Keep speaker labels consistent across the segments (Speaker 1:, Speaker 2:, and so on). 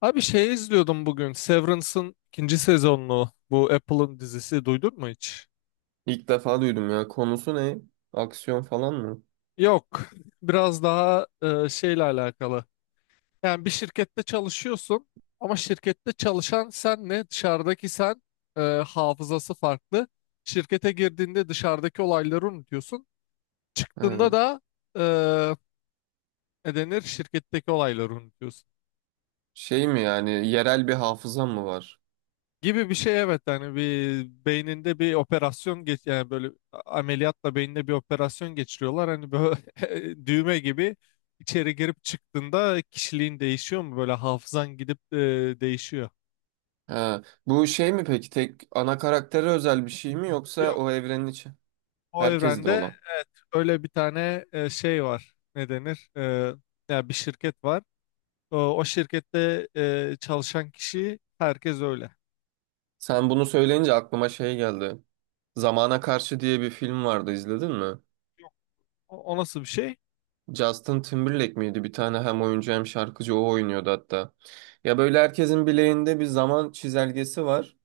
Speaker 1: Abi, şey izliyordum bugün. Severance'ın ikinci sezonunu. Bu Apple'ın dizisi, duydun mu hiç?
Speaker 2: İlk defa duydum ya. Konusu ne? Aksiyon falan mı?
Speaker 1: Yok. Biraz daha şeyle alakalı. Yani bir şirkette çalışıyorsun ama şirkette çalışan senle dışarıdaki sen hafızası farklı. Şirkete girdiğinde dışarıdaki olayları unutuyorsun. Çıktığında
Speaker 2: Ha.
Speaker 1: da ne denir? Şirketteki olayları unutuyorsun.
Speaker 2: Şey mi yani yerel bir hafızam mı var?
Speaker 1: Gibi bir şey, evet, hani bir beyninde bir operasyon geç, yani böyle ameliyatla beyninde bir operasyon geçiriyorlar, hani böyle düğme gibi içeri girip çıktığında kişiliğin değişiyor mu, böyle hafızan gidip değişiyor.
Speaker 2: Ha. Bu şey mi peki tek ana karaktere özel bir şey mi yoksa
Speaker 1: Yok,
Speaker 2: o evrenin içi
Speaker 1: o
Speaker 2: herkeste
Speaker 1: evrende
Speaker 2: olan?
Speaker 1: öyle bir tane şey var, ne denir? Ya bir şirket var, o şirkette çalışan kişi herkes öyle.
Speaker 2: Sen bunu söyleyince aklıma şey geldi. Zamana Karşı diye bir film vardı izledin mi?
Speaker 1: O nasıl bir şey?
Speaker 2: Justin Timberlake miydi? Bir tane hem oyuncu hem şarkıcı o oynuyordu hatta. Ya böyle herkesin bileğinde bir zaman çizelgesi var.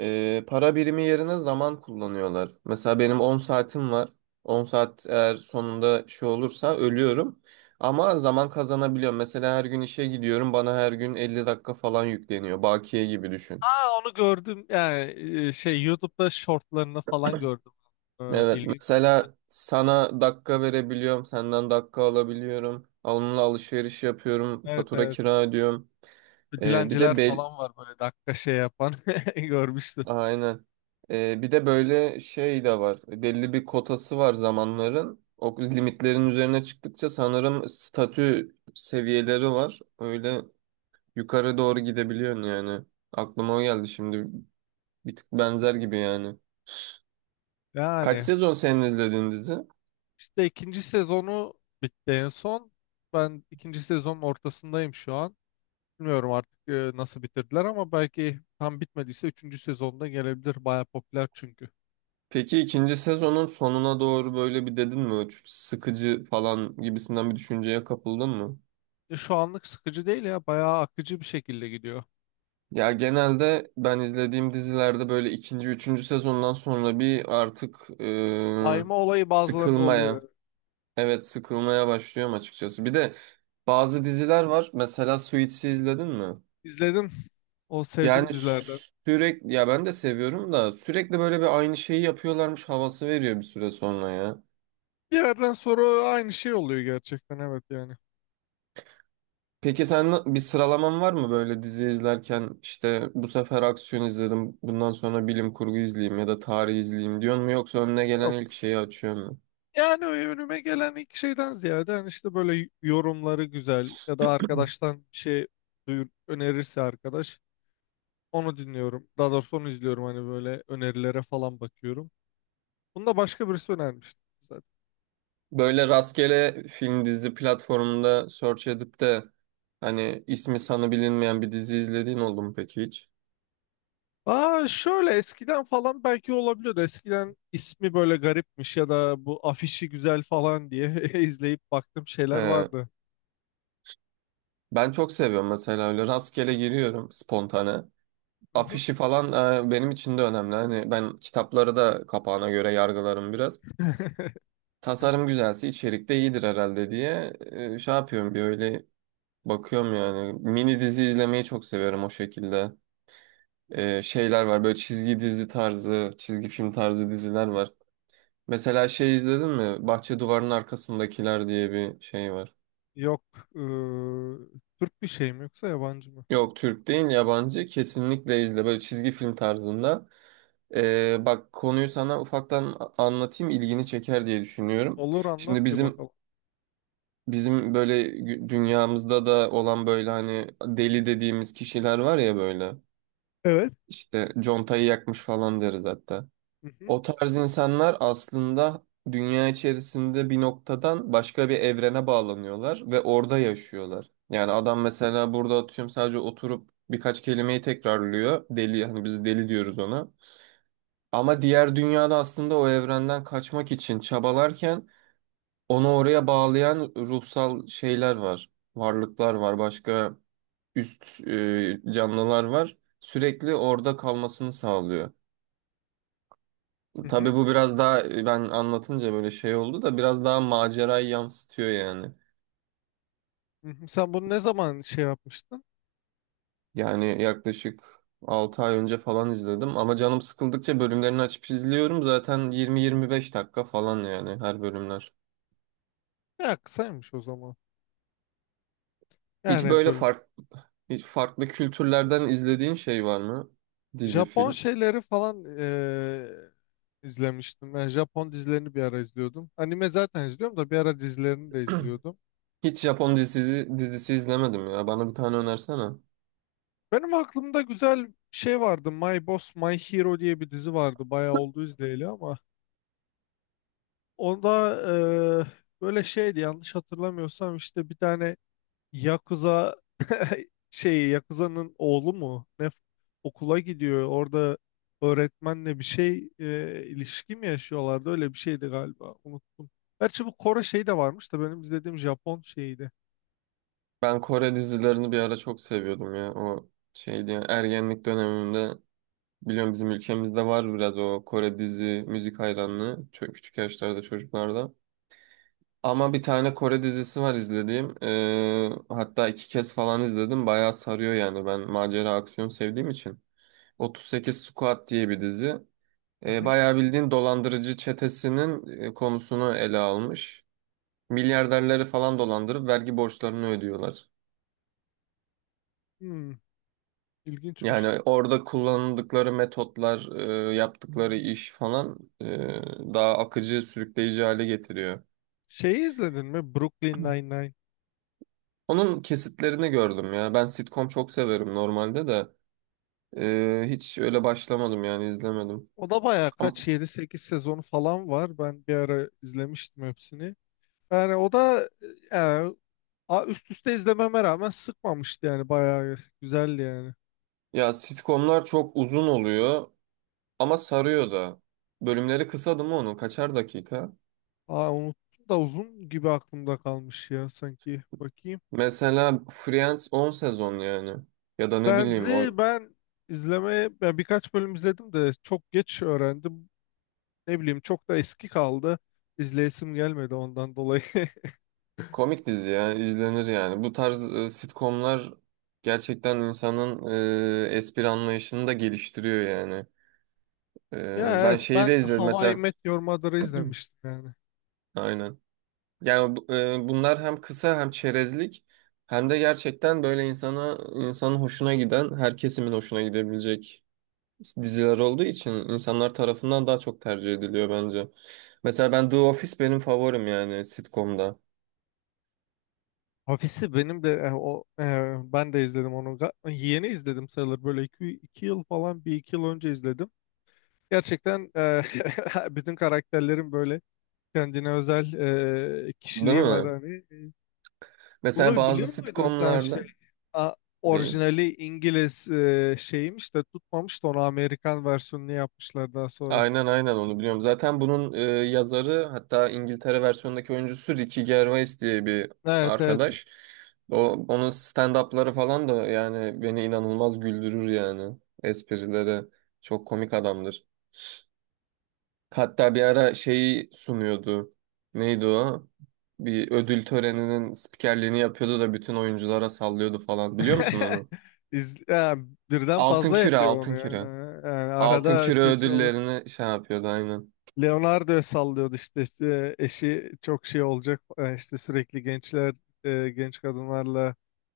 Speaker 2: Para birimi yerine zaman kullanıyorlar. Mesela benim 10 saatim var. 10 saat eğer sonunda şey olursa ölüyorum. Ama zaman kazanabiliyorum. Mesela her gün işe gidiyorum. Bana her gün 50 dakika falan yükleniyor. Bakiye gibi düşün.
Speaker 1: Aa, onu gördüm yani, şey, YouTube'da shortlarını falan gördüm. E,
Speaker 2: Evet,
Speaker 1: ilginç.
Speaker 2: mesela sana dakika verebiliyorum. Senden dakika alabiliyorum. Onunla alışveriş yapıyorum.
Speaker 1: Evet,
Speaker 2: Fatura
Speaker 1: evet.
Speaker 2: kira ödüyorum.
Speaker 1: Bir
Speaker 2: Ee, bir
Speaker 1: Dilenciler
Speaker 2: de bel-
Speaker 1: falan var, böyle dakika şey yapan görmüştüm.
Speaker 2: Aynen. Bir de böyle şey de var. Belli bir kotası var zamanların. O limitlerin üzerine çıktıkça sanırım statü seviyeleri var. Öyle yukarı doğru gidebiliyorsun yani. Aklıma o geldi şimdi. Bir tık benzer gibi yani. Kaç
Speaker 1: Yani
Speaker 2: sezon senin izlediğin dizi?
Speaker 1: işte ikinci sezonu bitti en son. Ben ikinci sezonun ortasındayım şu an. Bilmiyorum artık nasıl bitirdiler, ama belki tam bitmediyse üçüncü sezonda gelebilir. Baya popüler çünkü.
Speaker 2: Peki ikinci sezonun sonuna doğru böyle bir dedin mi? Çok sıkıcı falan gibisinden bir düşünceye kapıldın mı?
Speaker 1: Şu anlık sıkıcı değil ya. Bayağı akıcı bir şekilde gidiyor.
Speaker 2: Ya genelde ben izlediğim dizilerde böyle ikinci, üçüncü sezondan sonra bir artık
Speaker 1: Daima olayı bazılarında oluyor.
Speaker 2: evet, sıkılmaya başlıyorum açıkçası. Bir de bazı diziler var. Mesela Suits'i izledin mi?
Speaker 1: İzledim. O
Speaker 2: Yani
Speaker 1: sevdim dizilerden.
Speaker 2: sürekli, ya ben de seviyorum da sürekli böyle bir aynı şeyi yapıyorlarmış havası veriyor bir süre sonra ya.
Speaker 1: Bir yerden sonra aynı şey oluyor gerçekten, evet yani.
Speaker 2: Peki sen bir sıralaman var mı böyle dizi izlerken işte bu sefer aksiyon izledim, bundan sonra bilim kurgu izleyeyim ya da tarih izleyeyim diyor mu yoksa önüne gelen
Speaker 1: Yok.
Speaker 2: ilk şeyi açıyor mu?
Speaker 1: Yani önüme gelen ilk şeyden ziyade, hani işte böyle yorumları güzel ya da arkadaştan bir şey duyur, önerirse arkadaş, onu dinliyorum. Daha doğrusu onu izliyorum, hani böyle önerilere falan bakıyorum. Bunu da başka birisi önermişti zaten.
Speaker 2: Böyle rastgele film dizi platformunda search edip de hani ismi sanı bilinmeyen bir dizi izlediğin oldu mu peki hiç?
Speaker 1: Aa, şöyle eskiden falan belki olabiliyordu. Eskiden ismi böyle garipmiş ya da bu afişi güzel falan diye izleyip baktığım şeyler
Speaker 2: Ee,
Speaker 1: vardı.
Speaker 2: ben çok seviyorum mesela, öyle rastgele giriyorum spontane.
Speaker 1: Mhm.
Speaker 2: Afişi falan benim için de önemli. Hani ben kitapları da kapağına göre yargılarım biraz. Tasarım güzelse içerik de iyidir herhalde diye şey yapıyorum, bir öyle bakıyorum yani. Mini dizi izlemeyi çok seviyorum o şekilde. Şeyler var böyle çizgi dizi tarzı, çizgi film tarzı diziler var. Mesela şey izledin mi? Bahçe duvarının arkasındakiler diye bir şey var.
Speaker 1: Yok. eee, Türk bir şey mi, yoksa yabancı mı?
Speaker 2: Yok, Türk değil, yabancı, kesinlikle izle, böyle çizgi film tarzında. Bak, konuyu sana ufaktan anlatayım, ilgini çeker diye düşünüyorum.
Speaker 1: Olur, anlat
Speaker 2: Şimdi
Speaker 1: bir
Speaker 2: bizim
Speaker 1: bakalım.
Speaker 2: bizim böyle dünyamızda da olan böyle hani deli dediğimiz kişiler var ya böyle.
Speaker 1: Evet.
Speaker 2: İşte contayı yakmış falan deriz hatta.
Speaker 1: Hı hı.
Speaker 2: O tarz insanlar aslında dünya içerisinde bir noktadan başka bir evrene bağlanıyorlar ve orada yaşıyorlar. Yani adam mesela, burada atıyorum, sadece oturup birkaç kelimeyi tekrarlıyor. Deli, hani biz deli diyoruz ona. Ama diğer dünyada aslında o evrenden kaçmak için çabalarken onu oraya bağlayan ruhsal şeyler var. Varlıklar var, başka üst canlılar var. Sürekli orada kalmasını sağlıyor.
Speaker 1: Hı
Speaker 2: Tabii
Speaker 1: hı,
Speaker 2: bu biraz daha ben anlatınca böyle şey oldu da biraz daha macerayı yansıtıyor yani.
Speaker 1: hı hı. Sen bunu ne zaman şey yapmıştın?
Speaker 2: Yani yaklaşık 6 ay önce falan izledim ama canım sıkıldıkça bölümlerini açıp izliyorum. Zaten 20-25 dakika falan yani her bölümler.
Speaker 1: Ya kısaymış o zaman.
Speaker 2: Hiç
Speaker 1: Yani
Speaker 2: böyle
Speaker 1: bölüm.
Speaker 2: fark, hiç farklı kültürlerden izlediğin şey var mı? Dizi,
Speaker 1: Japon
Speaker 2: film.
Speaker 1: şeyleri falan izlemiştim. Ben Japon dizilerini bir ara izliyordum. Anime zaten izliyorum da bir ara dizilerini de izliyordum.
Speaker 2: Hiç Japon dizisi izlemedim ya. Bana bir tane önersene.
Speaker 1: Benim aklımda güzel bir şey vardı. My Boss My Hero diye bir dizi vardı. Bayağı oldu izleyeli ama. Onda eee, böyle şeydi, yanlış hatırlamıyorsam işte bir tane Yakuza şey, Yakuza'nın oğlu mu? Ne, okula gidiyor. Orada öğretmenle bir şey ilişki mi yaşıyorlardı? Öyle bir şeydi galiba. Unuttum. Gerçi bu Kore şeyi de varmış da benim izlediğim Japon şeyiydi.
Speaker 2: Ben Kore dizilerini bir ara çok seviyordum ya. O şeydi ya, ergenlik dönemimde. Biliyorum, bizim ülkemizde var biraz o Kore dizi müzik hayranlığı, çok küçük yaşlarda çocuklarda. Ama bir tane Kore dizisi var izlediğim. Hatta iki kez falan izledim. Bayağı sarıyor yani. Ben macera aksiyon sevdiğim için. 38 Squad diye bir dizi.
Speaker 1: Hı hı.
Speaker 2: Bayağı bildiğin dolandırıcı çetesinin konusunu ele almış. Milyarderleri falan dolandırıp vergi borçlarını ödüyorlar.
Speaker 1: Hmm, ilginçmiş.
Speaker 2: Yani orada kullandıkları metotlar, yaptıkları iş falan daha akıcı, sürükleyici hale getiriyor.
Speaker 1: Şeyi izledin mi? Brooklyn Nine-Nine.
Speaker 2: Onun kesitlerini gördüm ya. Ben sitcom çok severim normalde de hiç öyle başlamadım yani, izlemedim.
Speaker 1: O da bayağı
Speaker 2: Ama,
Speaker 1: kaç, yedi sekiz sezonu falan var. Ben bir ara izlemiştim hepsini. Yani o da yani, üst üste izlememe rağmen sıkmamıştı, yani bayağı güzeldi yani.
Speaker 2: ya sitcomlar çok uzun oluyor ama sarıyor da. Bölümleri kısa değil mi onun? Kaçar dakika?
Speaker 1: Aa, unuttum da uzun gibi aklımda kalmış ya, sanki. Bakayım.
Speaker 2: Mesela Friends 10 sezon yani. Ya da ne bileyim o
Speaker 1: Friends'i ben izlemeye, ben birkaç bölüm izledim de çok geç öğrendim. Ne bileyim, çok da eski kaldı. İzleyesim gelmedi ondan dolayı.
Speaker 2: Komik dizi ya, izlenir yani. Bu tarz sitcomlar gerçekten insanın espri anlayışını da geliştiriyor yani.
Speaker 1: Ya
Speaker 2: Ben
Speaker 1: evet,
Speaker 2: şeyi
Speaker 1: ben
Speaker 2: de izledim
Speaker 1: How I
Speaker 2: mesela.
Speaker 1: Met Your Mother'ı izlemiştim yani.
Speaker 2: Aynen. Yani bunlar hem kısa hem çerezlik hem de gerçekten böyle insana, insanın hoşuna giden, her kesimin hoşuna gidebilecek diziler olduğu için insanlar tarafından daha çok tercih ediliyor bence. Mesela ben The Office, benim favorim yani sitcomda.
Speaker 1: Ofisi benim de ben de izledim onu. Yeni izledim sayılır, böyle iki yıl falan, bir iki yıl önce izledim. Gerçekten bütün karakterlerin böyle kendine özel
Speaker 2: Değil
Speaker 1: kişiliği var
Speaker 2: mi?
Speaker 1: hani.
Speaker 2: Mesela
Speaker 1: Bunu
Speaker 2: bazı
Speaker 1: biliyor muydun sen, şey?
Speaker 2: sitcomlarda.
Speaker 1: A-
Speaker 2: Neyi?
Speaker 1: Orijinali İngiliz şeymiş de tutmamış da, onu Amerikan versiyonunu yapmışlar daha sonra.
Speaker 2: Aynen, aynen, onu biliyorum. Zaten bunun yazarı, hatta İngiltere versiyonundaki oyuncusu Ricky Gervais diye bir
Speaker 1: Evet, evet.
Speaker 2: arkadaş. O, onun stand-up'ları falan da yani beni inanılmaz güldürür yani. Esprileri çok komik adamdır. Hatta bir ara şeyi sunuyordu. Neydi o? Bir ödül töreninin spikerliğini yapıyordu da bütün oyunculara sallıyordu falan. Biliyor musun onu?
Speaker 1: Ya, birden
Speaker 2: Altın
Speaker 1: fazla
Speaker 2: Küre,
Speaker 1: yapıyor onu
Speaker 2: Altın
Speaker 1: ya.
Speaker 2: Küre.
Speaker 1: Yani
Speaker 2: Altın
Speaker 1: arada
Speaker 2: Küre
Speaker 1: seçiyor.
Speaker 2: ödüllerini şey yapıyordu aynen.
Speaker 1: Leonardo sallıyordu işte, işte eşi çok şey olacak işte, sürekli gençler genç kadınlarla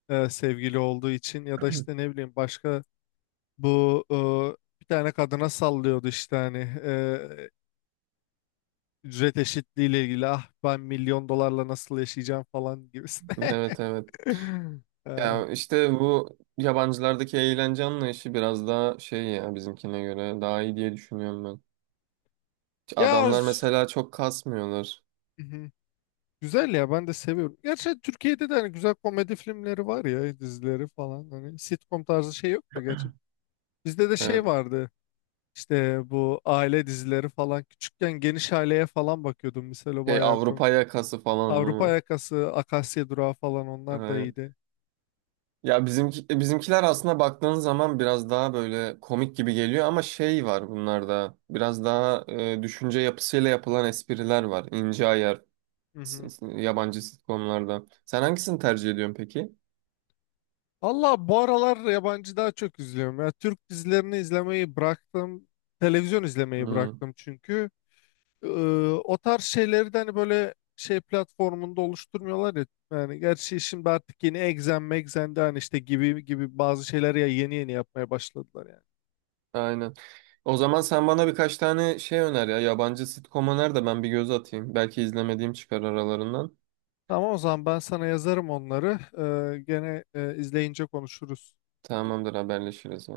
Speaker 1: sevgili olduğu için ya da işte ne bileyim, başka bu bir tane kadına sallıyordu, işte hani e, ücret eşitliği ile ilgili, ah ben milyon dolarla nasıl yaşayacağım falan gibisine.
Speaker 2: Evet, evet.
Speaker 1: Ee,
Speaker 2: Ya işte bu yabancılardaki eğlence anlayışı biraz daha şey ya, bizimkine göre daha iyi diye düşünüyorum ben.
Speaker 1: ya
Speaker 2: Adamlar mesela çok kasmıyorlar.
Speaker 1: Mhm. Güzel ya, ben de seviyorum. Gerçi Türkiye'de de hani güzel komedi filmleri var ya, dizileri falan. Hani sitcom tarzı şey yok da gerçi. Bizde de şey
Speaker 2: Evet.
Speaker 1: vardı işte, bu aile dizileri falan. Küçükken Geniş Aile'ye falan bakıyordum. Mesela
Speaker 2: Şey,
Speaker 1: bayağı
Speaker 2: Avrupa yakası falan değil
Speaker 1: Avrupa
Speaker 2: mi?
Speaker 1: Yakası, Akasya Durağı falan, onlar da
Speaker 2: Aynen.
Speaker 1: iyiydi.
Speaker 2: Ya bizimkiler aslında baktığın zaman biraz daha böyle komik gibi geliyor ama şey var bunlarda. Biraz daha düşünce yapısıyla yapılan espriler var. İnce ayar
Speaker 1: Hı hı.
Speaker 2: yabancı sitcomlarda. Sen hangisini tercih ediyorsun peki?
Speaker 1: Allah, bu aralar yabancı daha çok izliyorum. Ya Türk dizilerini izlemeyi bıraktım. Televizyon izlemeyi
Speaker 2: Hmm,
Speaker 1: bıraktım çünkü. Ee, O tarz şeyleri de hani böyle şey platformunda oluşturmuyorlar ya. Yani gerçi şimdi artık yeni Exxen Mexxen de hani işte gibi gibi bazı şeyler, ya yeni yeni yapmaya başladılar yani.
Speaker 2: aynen. O zaman sen bana birkaç tane şey öner ya. Yabancı sitcom öner de ben bir göz atayım. Belki izlemediğim çıkar aralarından.
Speaker 1: Tamam, o zaman ben sana yazarım onları. Gene izleyince konuşuruz.
Speaker 2: Tamamdır, haberleşiriz.